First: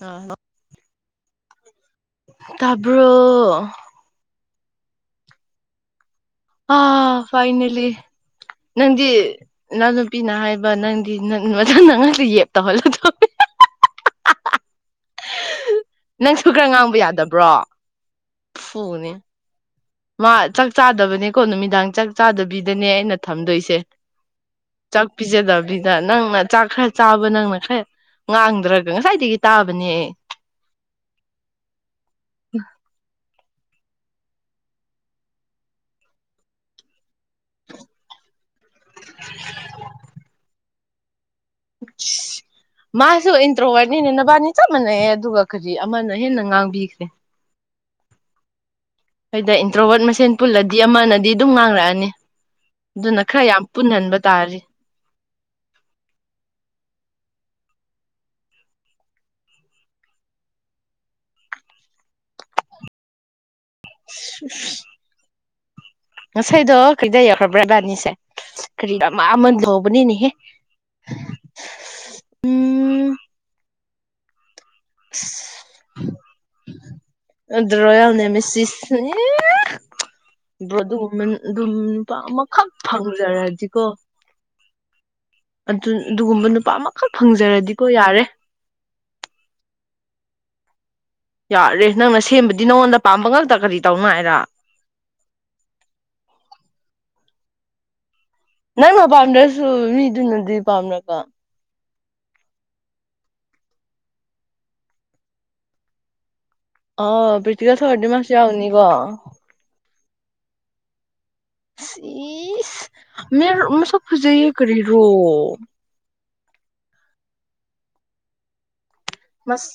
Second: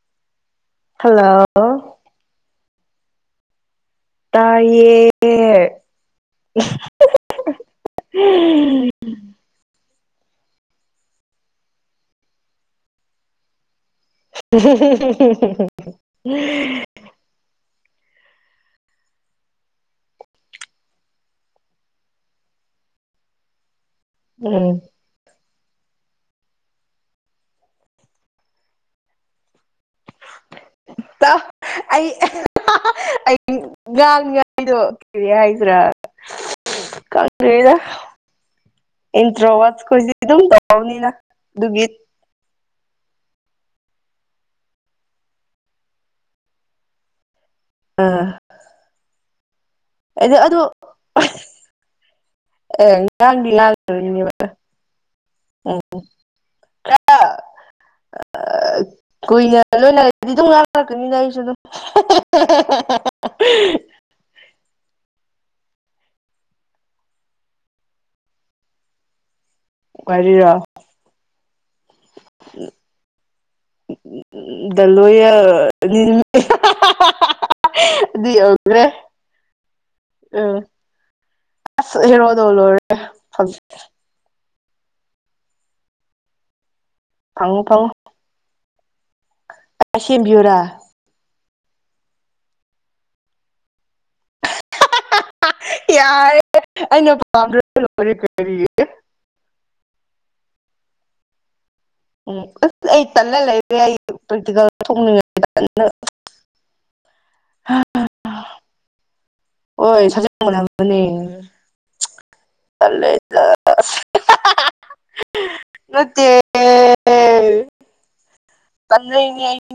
ꯑ ꯍꯜꯂꯣ ꯇꯥꯕ꯭ꯔꯣ ꯇꯥꯏꯌꯦ ꯐꯥꯏꯅꯦꯜꯂꯤ ꯅꯪꯗꯤ ꯅꯨꯄꯤꯅ ꯍꯥꯏꯕ ꯅꯪꯗꯤ ꯅ ꯑꯣꯖꯥ ꯅꯪ ꯉꯁꯤ ꯌꯦꯞ ꯇꯧꯍꯜꯂꯗꯣ ꯎ ꯅꯪꯁꯨ ꯈꯔ ꯉꯥꯡꯕ ꯌꯥꯗꯕ꯭ꯔꯣ ꯐꯨꯅꯤ ꯃꯥ ꯆꯥꯛ ꯆꯥꯗꯕꯅꯦꯀꯣ ꯅꯨꯃꯤꯗꯥꯡ ꯆꯥꯛ ꯆꯥꯗꯕꯤꯗꯅꯦ ꯑꯩꯅ ꯊꯝꯗꯣꯏꯁꯦ ꯎꯝ ꯆꯥꯛ ꯄꯤꯖꯦꯗꯃꯤ ꯑꯗꯨꯗ ꯅꯪꯅ ꯆꯥꯛ ꯈꯔ ꯆꯥꯕ ꯅꯪꯅ ꯈꯔ ꯉꯥꯡꯗ꯭ꯔꯒ ꯉꯁꯥꯏꯗꯒꯤ ꯇꯥꯕꯅꯦ ꯑꯩ ꯑꯩ ꯉꯥꯡꯅꯤꯉꯥꯏꯗꯣ ꯀꯔꯤ ꯍꯥꯏꯗ꯭ꯔꯥ ꯏꯟꯇ꯭ꯔꯣ ꯑꯋꯥꯖ ꯀꯣꯏꯁꯤ ꯑꯗꯨ ꯇꯥꯎꯅꯤꯅ ꯑꯗꯨꯗꯨꯒꯤ ꯃꯥꯁꯨ ꯏꯟꯗ꯭ꯔꯣꯋꯥꯅꯤꯅ ꯅꯕꯥꯅꯤ ꯆꯞ ꯃꯥꯟꯌꯦ ꯑꯗꯨꯒ ꯀꯔꯤ ꯑꯃꯅ ꯍꯦꯟꯅ ꯉꯥꯡꯕꯤꯈ꯭ꯔꯦ ꯑ ꯍꯣꯏꯗ ꯏꯟꯇ꯭ꯔꯣꯕꯠ ꯃꯁꯦꯟ ꯄꯨꯜꯂꯗꯤ ꯑꯃꯅꯗꯤ ꯑꯗꯨꯝ ꯉꯥꯡꯔꯛꯑꯅꯤ ꯑ ꯑꯗꯨꯅ ꯉꯥꯟ ꯈꯔ ꯌꯥꯝ ꯂ ꯄꯨꯟꯍꯟꯕ ꯇꯥꯔꯤ ꯎꯝ ꯀꯨꯏꯅ ꯂꯣꯏꯅꯔꯒꯗꯤ ꯑꯗꯨꯝ ꯉꯥꯡꯅꯔꯛꯀꯅꯤꯅ ꯑꯩꯁꯨ ꯑꯗꯨꯝ [inaudible] ꯉꯁꯥꯏꯗꯣ ꯀꯩꯗ ꯌꯧꯎꯈ꯭ꯔꯕ꯭ꯔꯥꯕꯅꯤꯁꯦ ꯀꯔꯤꯟ ꯍꯥꯎꯕꯅꯤ ꯅꯦꯍꯦ ꯎꯝ ꯑꯁ [inaudible] ꯑꯗ꯭ꯔꯣꯅꯤ ꯁꯤ ꯎꯝ ꯑꯗꯨꯒ ꯑꯗꯨꯝ ꯑꯁ ꯅꯨꯄꯥ ꯍꯦꯔꯣꯗꯣ ꯑꯃꯈꯛ ꯂꯣꯏꯔꯦ ꯐꯪꯖꯔꯛꯗꯤꯀꯣ ꯑꯗꯨ ꯑꯗꯨꯒꯨꯝꯕ ꯅꯨꯄꯥ ꯑꯃꯈꯛ ꯐꯪꯉꯣ ꯐꯪꯖꯔꯗꯤꯀꯣ ꯐꯪꯉꯣ ꯌꯥꯔꯦ ꯁꯦꯝꯕꯤꯌꯨꯔꯥ ꯌꯥꯔꯦ ꯅꯪꯅ ꯁꯦꯝꯕꯗꯤ ꯅꯉꯣꯟꯗ ꯄꯥꯝꯕ ꯉꯛꯇ ꯀꯔꯤ ꯇꯧꯅꯉꯥꯏꯔ ꯌꯥꯔꯦ ꯑꯩꯅ ꯄꯥꯝ ꯅꯪꯅ ꯄꯥꯝꯗ꯭ꯔꯁꯨ ꯃꯤꯗꯨꯅꯗꯤ ꯄꯥꯝꯅꯀꯣ ꯎꯝ ꯑꯁ ꯑꯩ ꯇꯜꯂ ꯂꯩꯔꯦ ꯑꯩ ꯄ꯭ꯔꯦꯛꯇꯤꯀꯦꯜ ꯊꯣꯛꯅꯤꯡꯉ ꯑꯣ ꯄ꯭ꯔꯤꯇꯤꯀ ꯁꯔꯗꯤ ꯃꯥꯁꯨ ꯌꯥꯎꯅꯤꯀꯣ ꯑꯣ ꯁꯆꯅꯤ ꯏꯁ ꯃ ꯃ ꯁ ꯈꯨꯖꯩ ꯀꯔꯤꯔꯣ ꯑꯦ ꯃꯁ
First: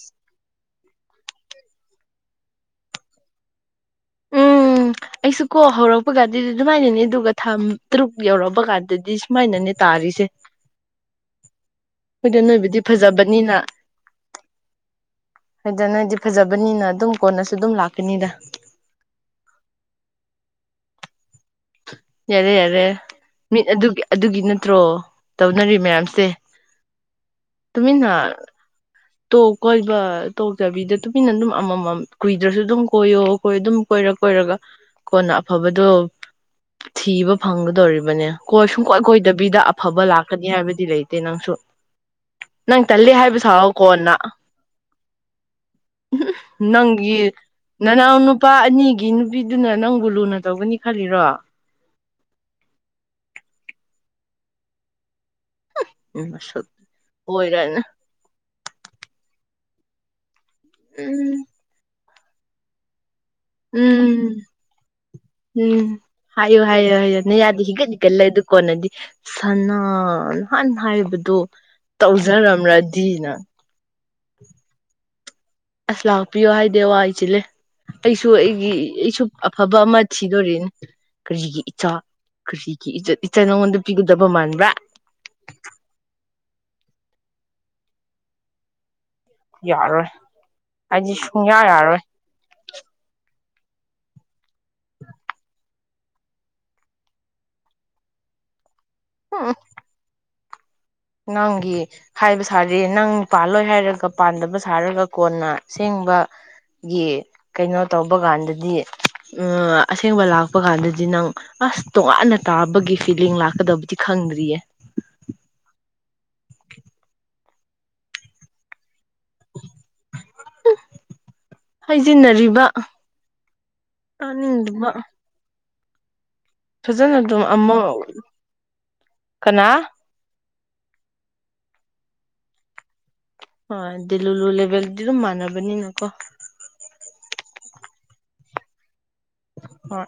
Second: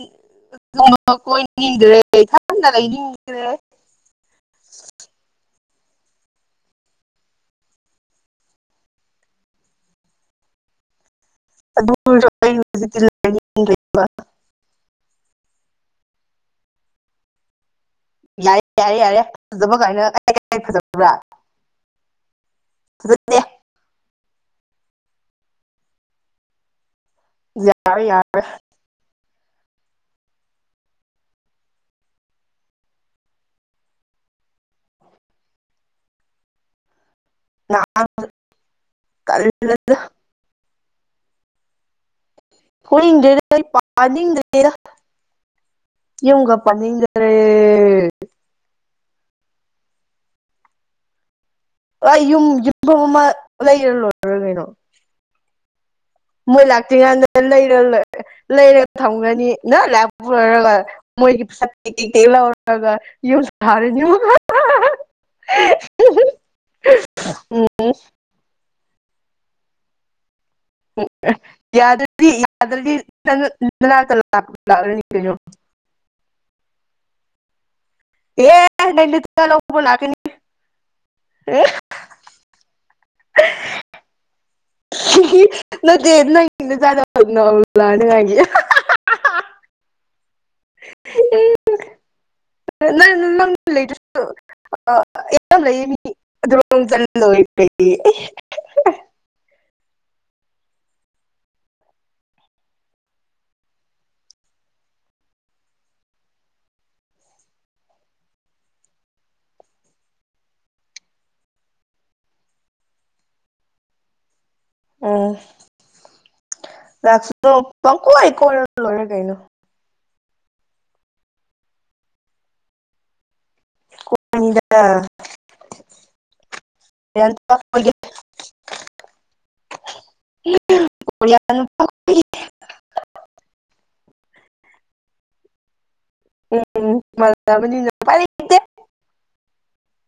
ꯄ ꯀꯣꯏꯅꯤꯡꯗ꯭ꯔꯦ ꯏꯊꯥꯗ ꯂꯩꯅꯤꯡꯗ꯭ꯔꯦ ꯎꯝ ꯑꯩꯁꯨ ꯀꯣ ꯍꯧꯔꯛꯄ ꯀꯥꯟꯗꯗꯤ ꯑꯗꯨꯃꯥꯏꯅꯅꯤ ꯑꯗꯨꯒ ꯊꯥ ꯇꯔꯨꯛ ꯌꯧꯔꯛꯑꯄ ꯀꯥꯟꯗꯗꯤ ꯁꯨꯃꯥꯏꯅꯅꯤ ꯇꯥꯔꯤꯁꯦ ꯑꯗꯨ ꯍꯧꯖꯤ ꯍꯣꯏꯗ ꯅꯣꯏꯕꯨꯗꯤ ꯍꯥꯏꯗꯅ ꯑꯩꯗꯤ ꯐꯖꯕꯅꯤꯅ ꯑꯗꯨꯝ ꯀꯣꯟꯅꯁꯨ ꯑꯗꯨꯝ ꯂꯥꯛꯀꯅꯤꯗ ꯌꯥꯔꯦ ꯌꯥꯔꯦ ꯌꯥꯔꯦ ꯐꯖꯕ ꯀꯥꯏꯅ ꯐꯖꯕ꯭ꯔꯥ ꯌꯥꯔꯦ ꯌꯥꯔꯦ ꯐꯖꯗꯦ ꯃꯤꯠ ꯑꯗꯨ ꯑꯗꯨꯒꯤ ꯅꯠꯇ꯭ꯔꯣ ꯇꯧꯅꯔꯤ ꯃꯌꯥꯝꯁꯦ ꯌꯥꯔ ꯇꯨꯃꯤꯟꯅ ꯌꯥꯔ ꯇꯣꯛ ꯀꯣꯏꯕ ꯇꯣꯛꯇꯕꯤꯗ ꯇꯨꯃꯤꯟꯅ ꯑꯗꯨꯝ ꯑꯃꯃꯝ ꯀꯨꯏꯗ꯭ꯔꯁꯨ ꯑꯗꯨꯝ ꯀꯣꯏꯌꯣ ꯀꯣꯏꯣ ꯑꯗꯨꯝ ꯀꯣꯏꯔꯛ ꯑꯣꯏꯔꯒ ꯀꯣꯟꯅ ꯑꯐꯕꯗꯣ ꯊꯤꯕ ꯅꯍꯥꯟ ꯐꯪꯒꯗꯧꯔꯤꯕꯅꯦ ꯀꯣꯏ ꯁꯨꯡꯀꯣꯏ ꯀꯣꯏꯗꯕꯤꯗ ꯇꯜꯂꯦꯗ ꯑꯐꯕ ꯂꯥꯛꯀꯅꯤ ꯍꯥꯏꯕꯗꯤ ꯂꯩꯇꯦ ꯅꯪꯁꯨ ꯅꯪ ꯇꯂꯦ ꯀꯣꯏꯅꯤꯡꯗ꯭ꯔꯦꯗ ꯍꯥꯏꯕꯁꯨꯥꯎ ꯀꯣꯟꯅ ꯄꯥꯅꯤꯡꯗ꯭ꯔꯦꯗ ꯌꯨꯝꯒ ꯅꯪꯒꯤ ꯄꯥꯅꯤꯡꯗ꯭ꯔꯦ ꯅꯅꯥꯎ ꯅꯨꯄꯥ ꯑꯅꯤ ꯑꯅꯦꯒꯤ ꯅꯨꯄꯤꯗꯨꯅ ꯅꯪꯕꯨ ꯂꯨꯅ ꯇꯧꯒꯅꯤ ꯈꯜꯂꯤꯔꯣ ꯌꯨꯝ ꯌꯨꯝꯐꯝ ꯑꯃ ꯂꯩꯔ ꯂꯣꯏꯔꯔ ꯀꯩꯅꯣ ꯎꯝ ꯃꯣꯏ ꯃꯁꯛ ꯂꯥꯛꯇ꯭ꯔꯤꯉꯥꯟꯗ ꯂꯩꯔ ꯑꯣꯏꯔꯅ ꯂꯩꯔꯒ ꯊꯝꯒꯅꯤ ꯅ ꯂ ꯄꯨꯔꯒ ꯎꯝ ꯃꯣꯏꯒꯤ ꯄꯁꯛ ꯀꯩ ꯀꯩ ꯇꯦꯛ ꯂꯧꯔꯒ ꯌꯨꯝ ꯁꯥꯔꯤꯅꯨ ꯎꯝ ꯎꯝ ꯍꯥꯏꯌꯨ ꯍꯥꯏꯌꯨ ꯍꯥꯏꯌꯨ ꯅ ꯌꯥꯗꯤ ꯍꯤꯒꯗꯤꯒꯜꯂ ꯑꯗꯨ ꯀꯣꯟꯅꯗꯤ ꯁꯅ ꯌꯥꯗꯗꯤ ꯇꯧꯖꯔꯝꯔꯗꯤꯅ ꯌꯥꯗꯗꯤꯩꯅꯣ [inaudible] ꯑꯁ ꯂꯥꯛꯄꯤꯌꯣ ꯍꯥꯏꯗꯦ ꯋꯥ ꯑꯩꯁꯤꯂꯦ ꯑꯩꯁꯨ ꯑꯦ ꯑꯩꯒꯤ ꯅꯪ ꯑꯩꯁꯨ ꯅꯆꯥ ꯑꯐꯕ ꯂꯧꯕ ꯑꯃ ꯂꯥꯛꯀꯅꯤ ꯊꯤꯗꯣꯔꯤꯅꯦ ꯀꯔꯤꯒꯤ ꯏꯆꯥ ꯀꯁꯤ ꯏꯆꯆꯥ ꯅꯉꯣꯟꯗ ꯄꯤꯒꯗꯕ ꯃꯥꯟꯕ ꯅ ꯗꯅ ꯅꯎ ꯂꯅꯉꯥꯏꯒꯤ ꯌꯥꯔꯣꯏ ꯑꯩꯗꯤ ꯁꯨꯡꯌꯥ ꯌꯥꯔꯣꯏ ꯂ ꯂꯩꯇꯦꯁ ꯑ ꯂꯩꯌꯦ ꯃꯤ ꯑꯗꯨ ꯆ ꯂꯣꯏ ꯀꯩ ꯑ ꯅꯪꯒꯤ ꯍꯥꯏꯕ ꯁꯥꯔꯤ ꯅꯪ ꯄꯥꯜꯂꯣꯏ ꯍꯥꯏꯔꯒ ꯄꯥꯟꯗꯕ ꯁꯥꯔꯒ ꯀꯣꯟꯅꯦꯡ ꯕ [unintelligible] ꯒꯤ ꯀꯩꯅꯣ ꯇꯧꯕ ꯀꯥꯟꯗꯗꯤ ꯎ ꯑꯁꯦꯡꯕ ꯂꯥꯛꯄ ꯀꯥꯟꯗꯗꯤ ꯅꯪ ꯑꯁ ꯇꯣꯉꯥꯟꯅ ꯇꯥꯕꯒꯤ ꯐꯤꯂꯤꯡ ꯂꯥꯛꯀꯗꯕꯗꯤ ꯈꯪꯗ꯭ꯔꯤꯌꯦ ꯑ ꯂꯥꯛꯁꯨ ꯅ ꯄ ꯀꯣꯏ ꯀꯣꯔ ꯂꯣꯏꯔꯦ ꯀꯩꯅꯩꯅꯣ ꯍꯥꯏꯖꯤꯟꯅꯔꯤꯕ ꯑꯅꯤꯡ ꯑꯅꯤꯗ ꯗꯨꯝꯕ ꯑꯃ [unintelligible] ꯀꯅꯥ [unintelligible] ꯍꯣꯏ ꯑꯗꯨꯗꯤ ꯂꯨ ꯂꯨ ꯂꯦꯕꯦꯜꯗꯤ ꯑꯗꯨꯝ ꯃꯥꯟꯅꯕꯅꯤꯅꯀꯣ ꯎꯝ ꯃ [inaudible] ꯍꯣꯏ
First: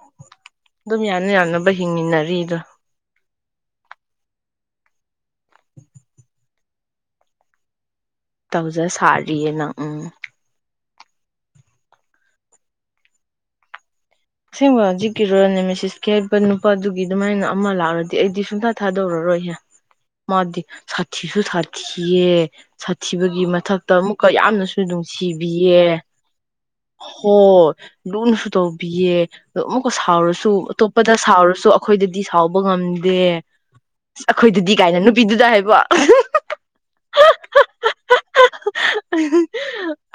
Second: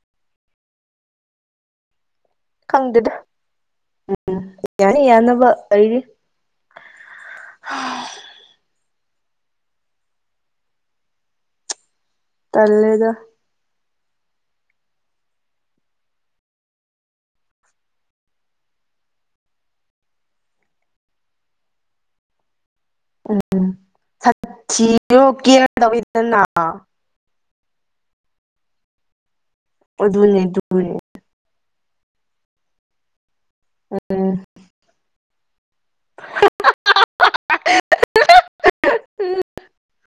ꯑꯗꯨꯝ ꯌꯥꯅ ꯌꯥꯅꯕ ꯍꯤꯡꯃꯤꯟꯅꯔꯦ ꯈꯪꯗꯦꯗ ꯎꯝ ꯌꯥꯅꯤ ꯌꯥꯅꯕꯗꯤ ꯇꯧꯖ ꯁꯥꯔꯤꯌꯦ ꯅꯪ ꯎꯝ ꯇꯂꯦꯗ ꯑꯁꯦꯡꯕ ꯍꯧꯖꯤꯛꯀꯤ ꯔꯣꯅꯦꯃꯦꯦꯁꯤꯁꯀꯤ ꯍꯥꯏꯕ ꯅꯨꯄꯥꯗꯨꯒꯤ ꯑꯗꯨꯃꯥꯏꯅ ꯑꯃ ꯂꯥꯛꯔꯗꯤ ꯑꯩꯗꯤ ꯁꯨꯡꯊꯥ ꯊꯥꯗꯧꯔꯔꯣ ꯃꯥꯗꯤ ꯁꯥꯊꯤꯁꯨ ꯁꯥꯊꯤꯌꯦ ꯁꯥꯊꯤꯕꯒꯤ ꯎꯝ ꯃꯊꯛꯇ ꯑꯃꯨꯛꯀ ꯌꯥꯝꯅꯁꯨ ꯁꯥꯊꯤꯔꯣ ꯀꯦꯌꯔ ꯅꯨꯡꯁꯤꯕꯤꯌꯦ ꯇꯧꯋꯤꯗꯅ ꯑꯣ ꯂꯨꯅꯁꯨ ꯇꯧꯕꯤꯌꯦ ꯑꯣ ꯑꯃꯨꯛꯀ ꯑꯗꯨꯅꯦ ꯁꯥꯎꯔꯁꯨ ꯑꯗꯨꯅꯦ ꯑꯇꯣꯞꯄꯗ ꯁꯥꯎꯔꯁꯨ ꯑꯩꯈꯣꯏꯗꯗꯤ ꯁꯥꯎꯕ ꯉꯝꯗꯦ ꯑ ꯎꯝ ꯑꯩꯈꯣꯏꯗꯗꯤ ꯀꯥꯏꯅ ꯅꯨꯄꯤꯗꯨꯗ ꯍꯥꯏꯕꯣ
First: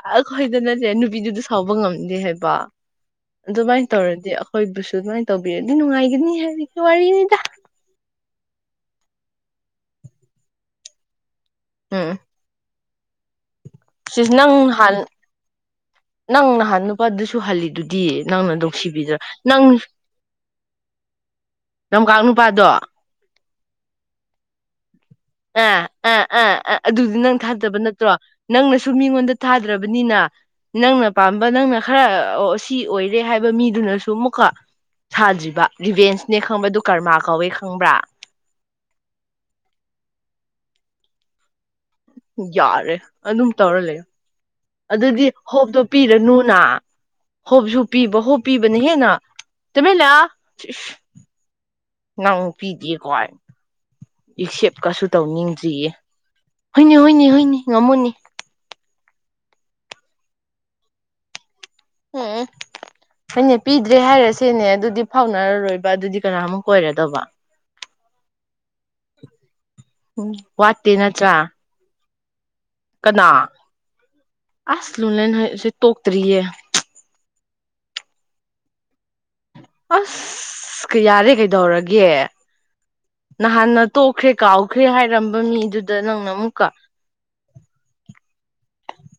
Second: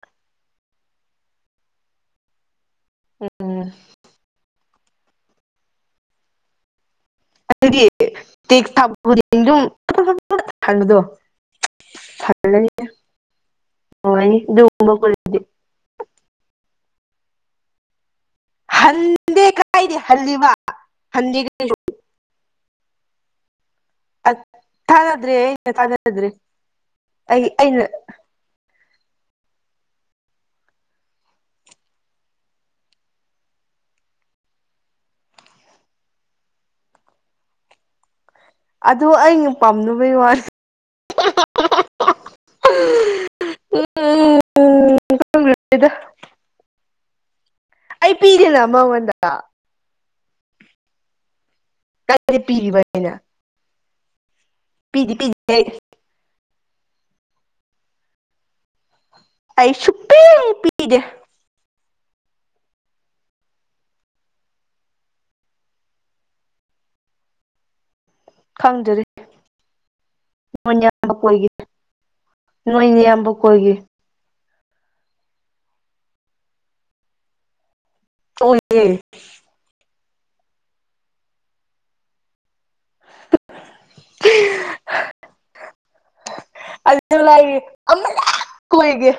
ꯑ ꯈꯣꯏꯗ ꯅꯁꯦ ꯕꯤꯗꯨꯗ ꯁꯥꯎꯕ ꯉꯝꯗꯦ ꯍꯥꯏꯕ ꯎꯝ ꯑꯗꯨꯃꯥꯏꯅ ꯇꯧꯔꯗꯤ ꯑꯩꯈꯣꯏꯕꯨꯁꯨ ꯑꯗꯨꯃꯥꯏꯅ ꯇꯧꯕꯤꯔꯗꯤ ꯅꯨꯡꯉꯥꯏꯒꯅꯤ ꯍꯥꯏ ꯑꯗꯨꯗꯤ ꯇꯦꯛ ꯊꯪꯕꯗꯣ [unintelligible] ꯎꯝ ꯁꯤꯁ ꯅꯨꯡꯉꯥꯏꯅꯤ ꯅꯪ ꯑꯗꯨꯒꯨꯝꯕ ꯍꯥꯟ ꯀꯣꯏꯔꯗꯤ ꯅꯪ ꯅꯍꯥꯟ ꯅꯨꯄꯥꯗꯨꯁꯨ ꯍꯜꯂꯤꯗꯨꯗꯤ ꯅꯪꯅ ꯅꯨꯡꯁꯤꯕꯤꯗ꯭ꯔ ꯍꯟꯗꯦ ꯅꯪ ꯀꯥꯏꯗꯤ ꯍꯜꯂꯤꯕ ꯍꯟꯗꯦ ꯅꯝꯀ ꯅꯨꯄꯥꯗꯣ ꯑꯠ ꯑ ꯑ ꯑ ꯑꯗꯨꯗꯤ ꯅꯪ ꯑꯩ ꯊꯥꯖꯕ ꯑꯩꯅ ꯅꯠꯇ꯭ꯔꯣ ꯅꯪꯅ ꯑꯗꯨ ꯃꯤꯉꯣꯟꯗ ꯊꯥꯗ꯭ꯔꯕꯅꯤꯅ ꯅꯪꯅ ꯄꯥꯝꯕ ꯅꯪꯅ ꯈꯔ ꯁꯤ ꯑꯣꯏꯔꯦ ꯍꯥꯏꯕ ꯃꯤꯗꯨꯅꯁꯨ ꯑꯃꯨꯛꯀ ꯁꯥꯗ꯭ꯔꯤꯕ ꯚꯦꯟꯁꯅꯦ ꯈꯪꯕ ꯑꯗꯨ ꯀꯔꯃꯥ ꯀꯧꯋꯦ ꯈꯪꯕ꯭ꯔꯥ ꯑꯗ ꯑꯩꯅ ꯄꯥꯝꯅꯕꯒꯤ ꯋꯥꯁ ꯌꯥꯔꯦ ꯑꯗꯨꯝ ꯇꯧꯔ ꯂꯩ ꯑꯗꯨꯗꯤ ꯍꯣꯞꯇꯣ ꯄꯤꯔꯅꯨꯅ ꯍꯣꯞꯁꯨ ꯑꯩ ꯄꯤꯕ ꯄꯤꯗꯦꯅ ꯍꯣꯞꯄꯤꯕꯅ ꯍꯦꯟꯅ ꯃꯉꯣꯟꯗ ꯆꯃꯦꯂ ꯀꯗꯤ ꯄꯤꯔꯤꯕꯅꯤꯅ ꯑꯦꯛꯁꯦꯞꯀꯁꯨ ꯑꯩ ꯇꯧꯅꯤꯡꯗ꯭ꯔꯤꯌꯦ ꯍꯣꯏꯅꯦ ꯍꯣꯏꯅꯤ ꯍꯣꯏꯅꯤ ꯉꯝꯃꯨꯅꯤ ꯑꯩ ꯆꯄꯦ ꯄꯤꯔ ꯍꯅꯦ ꯄꯤꯗ꯭ꯔꯦ ꯍꯥꯏꯔꯁꯦꯅꯦ ꯑꯗꯨꯗꯤ ꯐꯥꯎꯅꯔꯔꯣꯏꯕ ꯑꯗꯨꯗꯤ ꯀꯅꯥꯃꯨꯛ ꯑꯣꯏꯔꯗꯧꯕ ꯈꯪꯖꯔꯤ ꯎꯝ ꯋꯥꯠꯇꯦ ꯌꯥꯝ ꯅꯠꯇ꯭ꯔꯥ ꯀꯣꯏꯒꯤ ꯅꯣꯏꯅꯤ ꯀꯅꯥ ꯑꯌꯥꯝꯕ ꯀꯣꯏꯒ ꯑꯁ ꯂꯨꯂꯁꯦ ꯇꯣꯛꯇ꯭ꯔꯤꯌꯦ ꯇꯦ ꯑꯁ ꯌꯥꯔꯦ ꯀꯩꯗꯧꯔꯒꯦ ꯅꯍꯥꯟꯅ ꯇꯣꯛꯈ꯭ꯔꯦ ꯀꯥꯎꯈ꯭ꯔꯦ ꯍꯥꯏꯔꯝꯕ ꯃꯤꯗꯨꯗ ꯅꯪꯅ ꯑꯃꯨꯛꯀ ꯂꯩꯌꯦ ꯑꯃ ꯀꯣꯏꯒꯦ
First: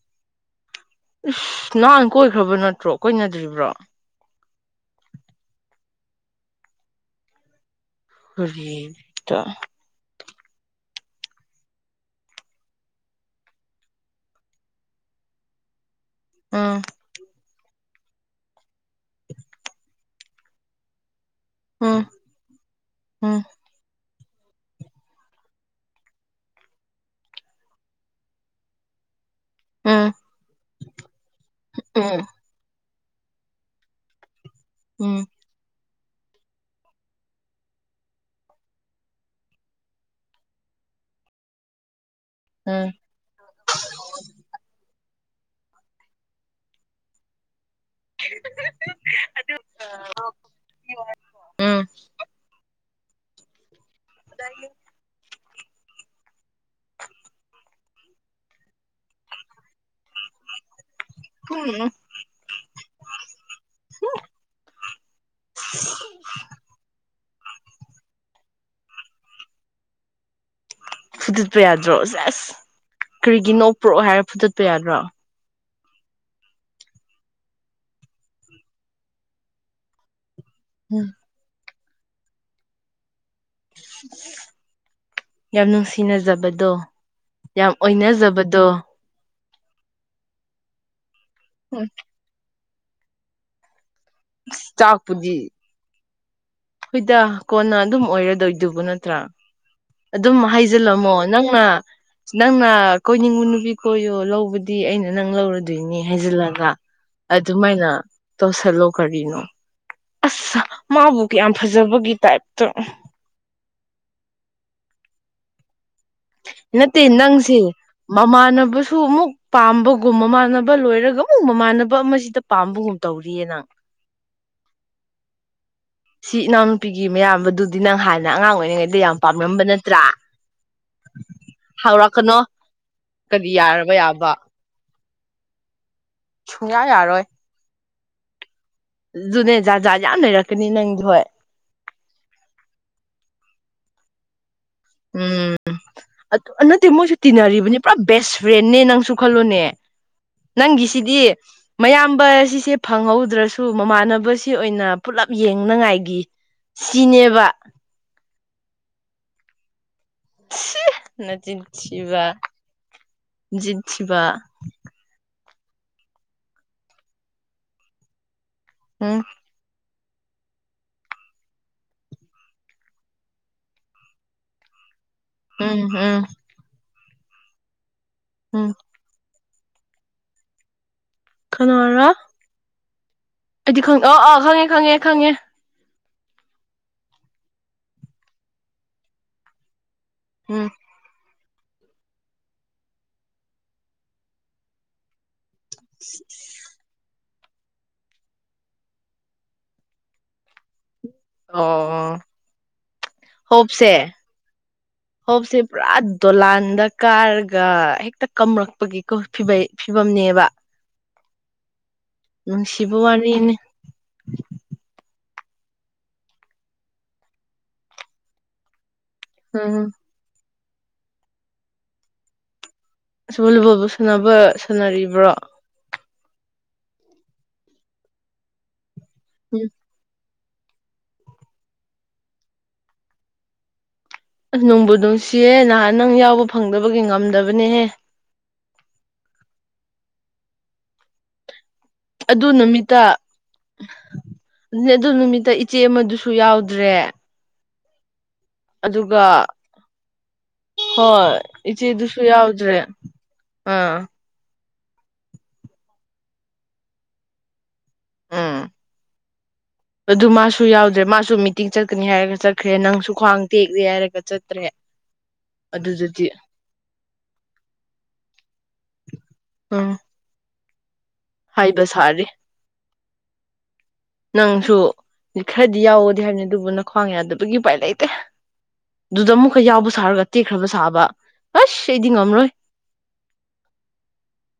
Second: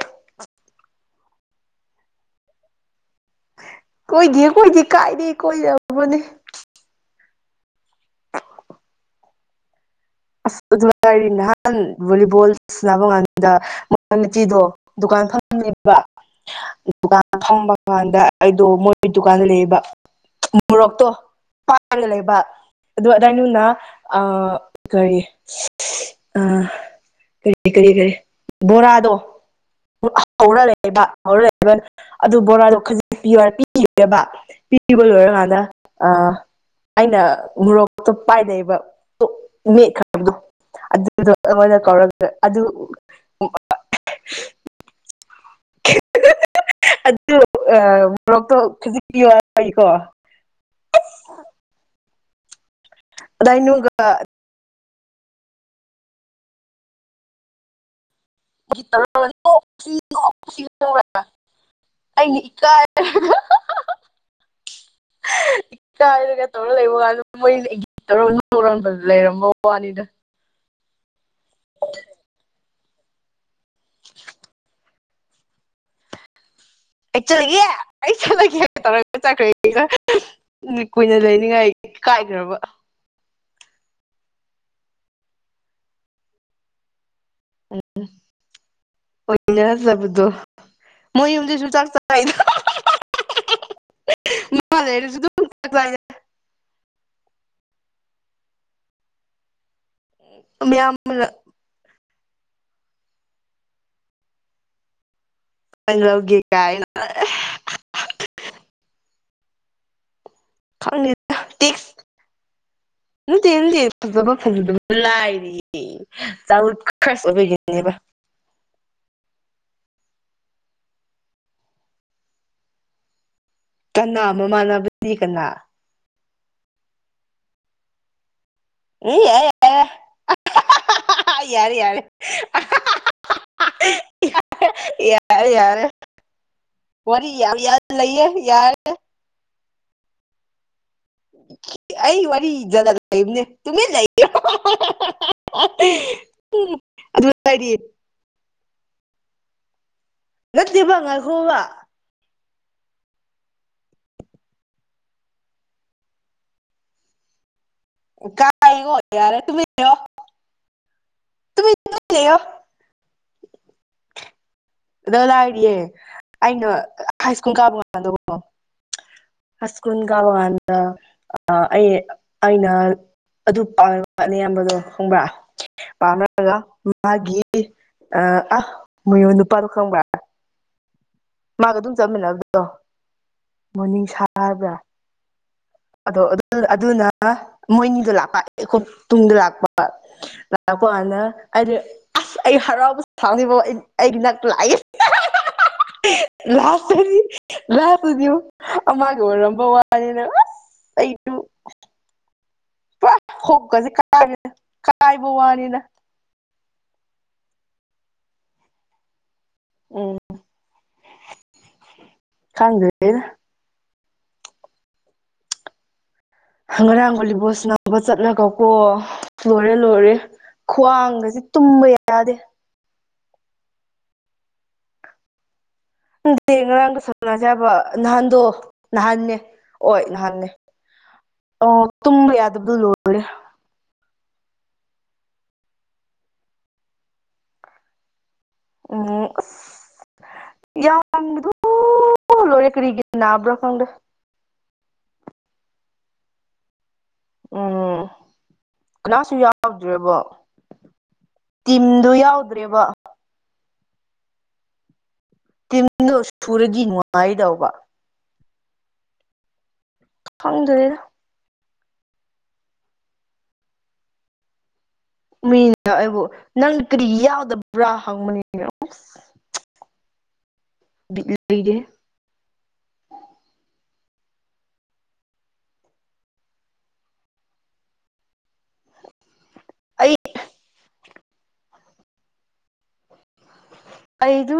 ꯏꯁꯁ ꯅꯍꯥꯟ ꯀꯣꯏꯈ꯭ꯔꯕ ꯅꯠꯇ꯭ꯔꯣ ꯀꯣꯏꯅꯗ꯭ꯔꯤꯕ꯭ꯔꯣ ꯀꯣꯏꯗꯤ ꯀꯣꯏꯗꯦ ꯀꯥꯏꯔꯤ ꯀꯣꯏꯔꯕꯅꯦ ꯍꯔꯤꯇ ꯑꯁ ꯑꯗꯨꯔꯤ ꯅꯍꯥꯟ ꯚꯣꯂꯤꯕꯣꯜ ꯁꯥꯟꯅꯕ ꯀꯥꯟꯗꯇꯤꯗꯣ ꯗꯨꯥꯟ ꯐꯕ ꯎꯝ ꯗꯨꯀꯥꯟ ꯐꯪꯕ ꯗꯨꯀꯥꯟꯗ ꯑꯩꯗꯣ ꯃꯣꯏꯒꯤ ꯗꯨꯀꯥꯟꯗ ꯂꯩꯕ ꯃꯣꯔꯣꯛꯇꯣ ꯎꯝ ꯄꯥꯒ ꯂꯩꯕ ꯑꯗꯨ ꯎꯝ ꯑꯗꯥꯏꯅ ꯑ ꯀꯔꯤ ꯑ ꯀꯔꯤ ꯀꯔꯤ ꯀꯔꯤ ꯕꯣꯔꯥꯗꯣ ꯎꯝ ꯍꯧꯔꯛ ꯂꯩꯦꯕ ꯍꯧꯔꯦꯕ ꯎꯝ ꯑꯗꯨ ꯕꯣꯔꯥꯗꯣ ꯈꯖꯤ ꯄꯤꯕ ꯄꯤꯕ ꯎꯝ ꯎꯝ ꯂꯣꯏꯔꯀꯥꯟꯗ ꯑ ꯑꯩꯅ ꯃꯣꯔꯣꯛꯇꯣ ꯄꯥꯏ ꯂꯩꯩꯕ ꯃꯈꯕꯗꯣ ꯑꯗꯨꯗꯣꯗ ꯀꯧꯔ ꯑꯗꯨ ꯑꯗꯨ ꯎꯝ ꯑꯗꯨ ꯑ ꯃꯣꯔꯣꯛꯇꯣꯖꯤꯌ ꯐꯩꯀꯣ ꯎꯝ ꯑꯗꯥꯏꯩꯅꯒ [unintelligible] ꯔꯕ ꯑꯩꯅ ꯏꯀꯥꯏ ꯏ ꯍꯥꯏꯒ ꯇꯧꯔ ꯂꯩ ꯂꯩꯕ ꯃꯣꯏꯧ ꯇꯧꯔꯥꯟꯕ ꯂꯩꯔꯝꯃꯣ ꯋꯥꯅꯤꯗ ꯐꯨꯠꯇꯠꯄ ꯌꯥꯗ꯭ꯔꯣꯁꯖ ꯑꯁ ꯀꯔꯤꯒꯤꯅꯣ ꯄꯨꯔꯛꯑꯣ ꯍꯥꯏꯔ ꯐꯨꯠꯇꯠꯄ ꯌꯥꯗ꯭ꯔꯣ ꯑꯩ ꯆꯠꯂꯒꯦ ꯑꯩ ꯆꯠꯂꯒꯦ ꯇꯧꯔꯒ ꯆꯠꯈ꯭ꯔꯦ ꯎꯝ ꯀꯨꯏꯅ ꯂꯩꯅꯤꯡꯉꯥꯏ ꯀꯥꯏꯈ꯭ꯔꯕ ꯌꯥꯝ ꯅꯨꯡꯁꯤꯅꯖꯕꯗꯣ ꯌꯥꯝ ꯑꯣꯏꯅꯖꯕꯗꯣ ꯏꯖꯕꯗꯣ ꯃꯣꯏ ꯌꯨꯝꯗꯁꯨ ꯆꯥꯛ ꯆꯉꯏꯅ ꯃꯥ ꯂꯩꯁꯨ ꯆꯥꯛꯄꯨꯗꯤ ꯍꯣꯏꯗ ꯀꯣꯟꯅ ꯑꯗꯨꯝ ꯑꯣꯏꯔꯗꯣꯏꯗꯨꯕꯨ ꯅꯠꯇ꯭ꯔꯥ ꯑꯗꯨꯝ ꯃꯌꯥꯝ ꯍꯥꯏꯖꯤꯜꯂꯝꯃꯣ ꯑꯣꯏꯅ ꯅꯪꯅ ꯅꯪꯅ ꯀꯣꯏꯅꯤꯡꯉ ꯅꯨꯄꯤ ꯀꯣꯏꯌꯣ ꯂꯧꯕꯗꯤ ꯑꯩꯅ ꯅꯪ ꯂꯧꯔ ꯑꯗꯨꯏꯅꯦ ꯂꯧꯒꯦ ꯍꯥꯏꯖꯤꯜꯂꯒ ꯀꯥꯏꯅ ꯑꯗꯨꯃꯥꯏꯅ ꯇꯧꯁꯜꯂꯣ ꯀꯔꯤꯅꯣ ꯑꯁ ꯪ ꯃꯥꯕꯨ ꯀꯌꯥꯝ ꯅꯠꯇꯦ ꯐꯖꯕꯒꯤ ꯇꯥꯏꯞꯇ ꯅꯗꯤꯦ ꯐꯖꯕ ꯐꯪꯗꯕ ꯑꯩ ꯅꯠꯇꯦ ꯅꯪꯁꯦ ꯃꯃꯥꯟꯅꯕꯁꯨ ꯑꯃꯨꯛ ꯄꯥꯝꯕꯒꯨꯝ ꯃꯃꯥꯟꯅꯕ ꯂꯣꯏꯔꯒ ꯑꯃꯨꯛ ꯃꯃꯥꯟꯅꯕ ꯑꯃꯁꯤꯗ ꯄꯥꯝꯕꯒꯨꯝ ꯇꯧꯔꯤꯌꯦ ꯅꯪ ꯀꯅꯥ ꯃꯃꯥꯟꯅꯕ ꯗꯤ ꯀꯅꯥ ꯁꯤ ꯏꯅꯥꯎꯅꯨꯄꯤꯒꯤ ꯃꯌꯥꯝꯕꯗꯨꯗꯤ ꯅꯪ ꯍꯥꯟꯅ ꯑꯉꯥꯡ ꯑꯣꯏꯔꯤꯉꯩꯗ ꯌꯥꯝ ꯎꯝ ꯄꯥꯝꯂꯝꯝꯕ ꯅꯠꯇ꯭ꯔꯥ ꯌꯥꯔꯦ ꯌꯥꯔꯦ ꯍꯧꯔꯛꯀꯅꯣ ꯀꯔꯤ ꯌꯥꯔꯕ ꯌꯥꯔꯦ ꯌꯥꯔꯦ ꯁꯨꯡꯉꯥꯏ ꯌꯥꯔꯣꯏ ꯂꯩ ꯌꯥꯔ ꯑꯗꯨꯨꯅꯦ ꯖꯥ ꯖꯥꯠ ꯌꯥꯝ ꯂꯩꯔꯛꯀꯅꯤ ꯅꯪ ꯑꯩ ꯋꯥꯔꯤ ꯖꯂ ꯂꯩꯅꯦ ꯇꯨꯃꯦ ꯂꯩꯌꯦ ꯎꯝ ꯑꯗꯨ ꯎꯝ ꯅꯠꯇꯦ ꯃꯣꯏꯁꯨ ꯑꯗꯨ ꯍꯥꯏꯗꯤ ꯇꯤꯟꯅꯔꯤꯕꯅꯤ ꯄꯨꯔꯥ ꯕꯦꯁ ꯐ꯭ꯔꯦꯟꯅꯦ ꯅꯪꯁꯨ ꯈꯜꯂꯣꯅꯦ ꯅꯠꯇꯦꯕ ꯅꯪꯒꯤꯁꯤꯗꯤ ꯉꯥꯏꯈꯣꯕ ꯃꯌꯥꯝ ꯁꯦ ꯐꯪꯍꯧꯗ꯭ꯔꯁꯨ ꯃꯃꯥꯟꯅꯕꯁꯤ ꯑꯣꯏꯅ ꯄꯨꯂꯞ ꯌꯦꯡꯅꯉꯥꯏꯒꯤ ꯁꯤꯅꯦꯕ ꯀꯥꯏꯥꯏꯒꯣ ꯌꯥꯔꯦ ꯇꯨꯃꯤꯣ ꯅ ꯆꯤꯁꯤꯕ ꯂꯩꯌꯣ ꯁꯤꯕ ꯑꯗ ꯂꯥꯛꯏꯔꯤꯌꯦꯦ ꯑꯩꯅ ꯍꯥꯏ ꯁ꯭ꯀꯨꯜ ꯀꯥꯕ ꯉꯥꯟꯗꯀꯣ ꯑ ꯭ ꯀꯨꯟ ꯀꯥꯟꯗ ꯑꯩ ꯑꯩꯅ ꯑꯗꯨ ꯄꯥ ꯑꯌꯥꯝꯕꯗꯣ ꯐꯪꯕ꯭ꯔ ꯎꯝ ꯎꯝ ꯄꯥꯝꯅꯔꯒ ꯃꯥꯒꯤ ꯑ ꯎꯝ ꯃꯌꯣꯟ ꯅꯨ ꯄꯔꯈꯕ ꯃꯥꯒ ꯑꯗꯨꯝ ꯆꯠꯃꯤꯟꯅꯕꯗꯣ ꯑꯩꯗꯤꯦ ꯃꯣꯔꯅꯤꯡ ꯑ ꯁꯥ ꯑꯥ ꯈꯪꯉꯦ ꯍꯥꯏꯕ꯭ꯔꯥ ꯈꯪꯉꯦ ꯈꯪꯉꯦ ꯑꯗꯣ ꯑꯗꯨꯅ ꯃꯣꯏꯅꯤꯗ ꯂꯥꯛꯄꯈ ꯇꯨꯡꯗ ꯂꯥꯛꯄ ꯎꯝ ꯂꯄꯅ ꯍꯥꯏ ꯑꯁ ꯑꯩ ꯍꯔꯥꯎꯕꯁꯨ ꯁꯥꯎꯅꯤꯡꯕꯧ ꯑꯩꯒꯤ ꯅꯛ ꯂꯥꯛꯏꯁ ꯂꯥꯁꯅꯤ ꯂ ꯇꯨꯊ ꯑꯃꯒꯔ ꯅꯝꯝꯕ ꯋꯥꯅꯤꯅꯦ ꯑꯣ ꯈꯣꯛꯀꯁꯦ ꯍꯣꯞꯁꯦ ꯀꯥꯔꯦ ꯀꯥꯏꯕ ꯍꯣꯞꯁꯦ ꯋꯥꯅꯤꯗ ꯄꯨꯔꯥ ꯗꯂꯥꯟ ꯗꯔ ꯀꯥꯔꯒ ꯍꯦꯛꯇ ꯀꯝꯔꯛꯄꯒꯤ ꯎꯝ ꯐꯤꯕꯝꯅꯦꯕ ꯎꯝ ꯈꯪꯗ꯭ꯔꯦꯗ ꯁꯤꯕꯋꯥꯅꯤꯅꯤ ꯪ ꯉꯔꯥꯡꯒꯂꯤꯕꯣꯁ ꯅꯅꯥꯕ ꯆꯠꯂꯒ ꯀꯣ ꯂꯣꯏꯔꯦ ꯎꯝ ꯂꯣꯏꯔꯦ ꯈ꯭ꯋꯥꯡꯒꯁꯦ ꯇꯨꯝꯕ ꯌꯥꯗꯦ ꯑꯕꯨ ꯂꯨꯕꯣꯕꯨ ꯁꯅꯕ ꯁꯥꯟꯅꯔꯤꯕ꯭ꯔꯣ ꯗꯤ ꯉꯔꯥꯡꯒ ꯁꯝꯅꯁꯦ ꯍꯥꯏꯕ ꯅꯍꯥꯟꯗꯣ ꯅꯍꯥꯟꯅꯦ ꯎꯝ ꯍ ꯅꯍꯥꯟꯅꯦ ꯑꯣ ꯇꯨꯝꯕ ꯌꯥꯗꯕꯗꯨꯣ ꯂꯣꯏꯔꯦ ꯑꯁ ꯅꯣꯡꯕꯨ ꯅꯨꯡꯁꯤꯌꯦꯦ ꯅꯍꯥꯟ ꯅꯪ ꯌꯥꯎꯕ ꯐꯪꯗꯕꯒꯤ ꯉꯝꯗꯕꯅꯦꯍꯦ ꯎꯝ ꯌꯥꯝ ꯑꯣ ꯑꯗꯨ ꯂꯣꯏꯔꯦ ꯀꯔꯤꯒ ꯅꯅꯥꯕ꯭ꯔ ꯈꯪꯗ ꯑꯗꯨꯅꯦ ꯑꯗꯨ ꯅꯨꯃꯤꯠꯇ ꯏꯆꯦ ꯑꯃꯗꯨꯁꯨ ꯌꯥꯎꯗ꯭ꯔꯦ ꯎꯝ ꯀꯅꯥꯁꯨ ꯑꯗꯨꯒ ꯌꯥꯎꯗ꯭꯭ꯔꯕꯣ ꯍꯣꯏ ꯏꯆꯦꯗꯨꯁꯨ ꯌꯥꯎꯗ꯭ꯔꯦ ꯑꯥ ꯇꯤꯟꯗꯣ ꯁꯨꯔꯗꯤ ꯅꯨꯡꯉꯥꯏꯗꯧꯕ ꯎꯝ ꯑꯗꯨ ꯃꯥꯁꯨ ꯈꯪꯗ꯭ꯔꯦꯗ ꯌꯥꯎꯗ꯭ꯔꯦ ꯃꯥꯁꯨ ꯃꯤ ꯇꯤꯡ ꯆꯠꯀꯅꯤ ꯍꯥꯏꯔꯒ ꯆꯠꯈ꯭ꯔꯦ ꯅꯪꯁꯨ ꯈ꯭ꯋꯥꯡ ꯇꯦꯛꯂꯦ ꯍꯥꯏꯔꯒ ꯆꯠꯇ꯭ꯔꯦ ꯃꯤꯅꯦ ꯑꯩꯕꯨ ꯑꯗꯨꯗꯨꯗꯤ ꯅꯪꯅ ꯀꯔꯤ ꯌꯥꯎꯗꯕ꯭ꯔꯥ ꯍꯪꯕꯅꯤ ꯍꯥꯏꯕꯁ ꯁꯥꯔꯦ ꯅꯪꯁꯨ ꯈꯔꯗꯤ ꯌꯥꯎꯒꯗꯤ ꯍꯥꯏꯕꯅꯤ ꯑꯗꯨꯕꯨ ꯅ ꯈ꯭ꯋꯥꯡ ꯌꯥꯗꯕꯒꯤ ꯎꯄꯥꯏ ꯂꯩꯇꯦ ꯑꯗꯨꯗ ꯑꯃꯨ ꯑꯩꯈꯣꯏ ꯌꯥꯎꯕ ꯑꯩ ꯁꯥꯔꯒ ꯇꯦꯛꯈ꯭ꯔꯕ ꯁꯥꯕ ꯑꯁ ꯑꯩꯗꯤ ꯉꯝꯔꯣꯏ ꯑꯩꯁꯨ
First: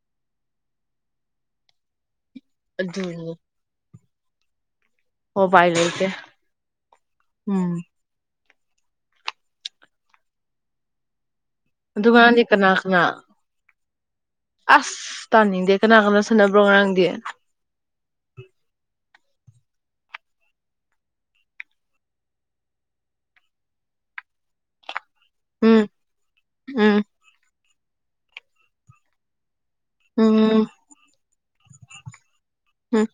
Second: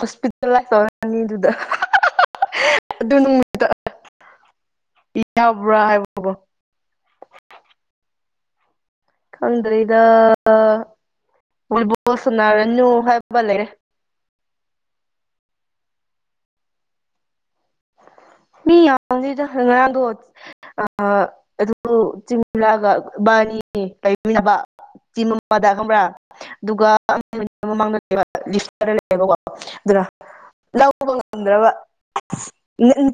ꯍꯣꯁꯄꯤꯇꯥꯥꯏ ꯇꯧꯔꯛꯅꯤ ꯑꯗꯨꯗ ꯑꯗꯨꯅꯤ ꯎꯄꯥꯏ ꯏꯍꯕ꯭ꯔꯥ ꯂꯩꯇꯦ ꯍꯥꯏꯕ ꯍꯕꯣ ꯎꯝ ꯈꯪꯗ꯭ꯔꯦꯗ ꯑꯗꯨꯗꯨꯃꯅꯥ ꯀꯅꯥ ꯀꯅꯥ ꯂꯩꯔꯦ ꯑꯁ ꯇꯅꯤ ꯗ ꯀꯅꯥ ꯀꯝꯅ ꯁꯥꯟꯅꯕ꯭ꯔꯣ ꯉꯔꯥꯡꯗꯤ ꯃꯤ ꯌꯥꯝꯗꯦꯗ ꯉꯔꯥꯡ ꯑꯗꯨ [unintelligible] [unintelligible] [unintelligible] ꯂꯩꯃꯤꯟꯅꯕ ꯆꯤ ꯑꯃꯗ ꯎꯝ ꯈꯪꯕ꯭ꯔꯥ ꯑꯗꯨꯒ ꯎꯝ ꯃꯥꯡꯗꯕꯀꯣ ꯑꯗꯨꯅ ꯎꯝ ꯂꯧꯕ ꯉꯝꯗ꯭ꯔꯕ ꯎꯝ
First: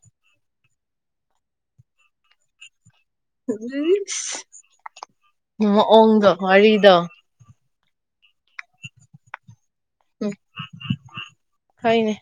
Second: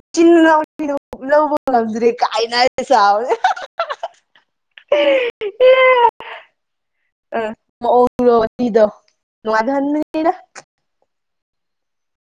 ꯂꯧꯕ ꯉꯝꯗ꯭ꯔꯦ ꯀꯥꯏꯅ ꯁꯥꯎꯋꯦ ꯎꯝ ꯏꯁ ꯍꯍꯍ ꯌꯦ ꯃꯑꯣꯡꯗꯣ ꯋꯥꯔꯤꯗꯣ ꯎ ꯃꯑꯣꯡꯗꯣ ꯋꯥꯔꯤꯗꯣ ꯅꯨꯉꯥꯢꯍꯟꯕꯅꯤꯗ ꯍꯣꯢꯅꯦ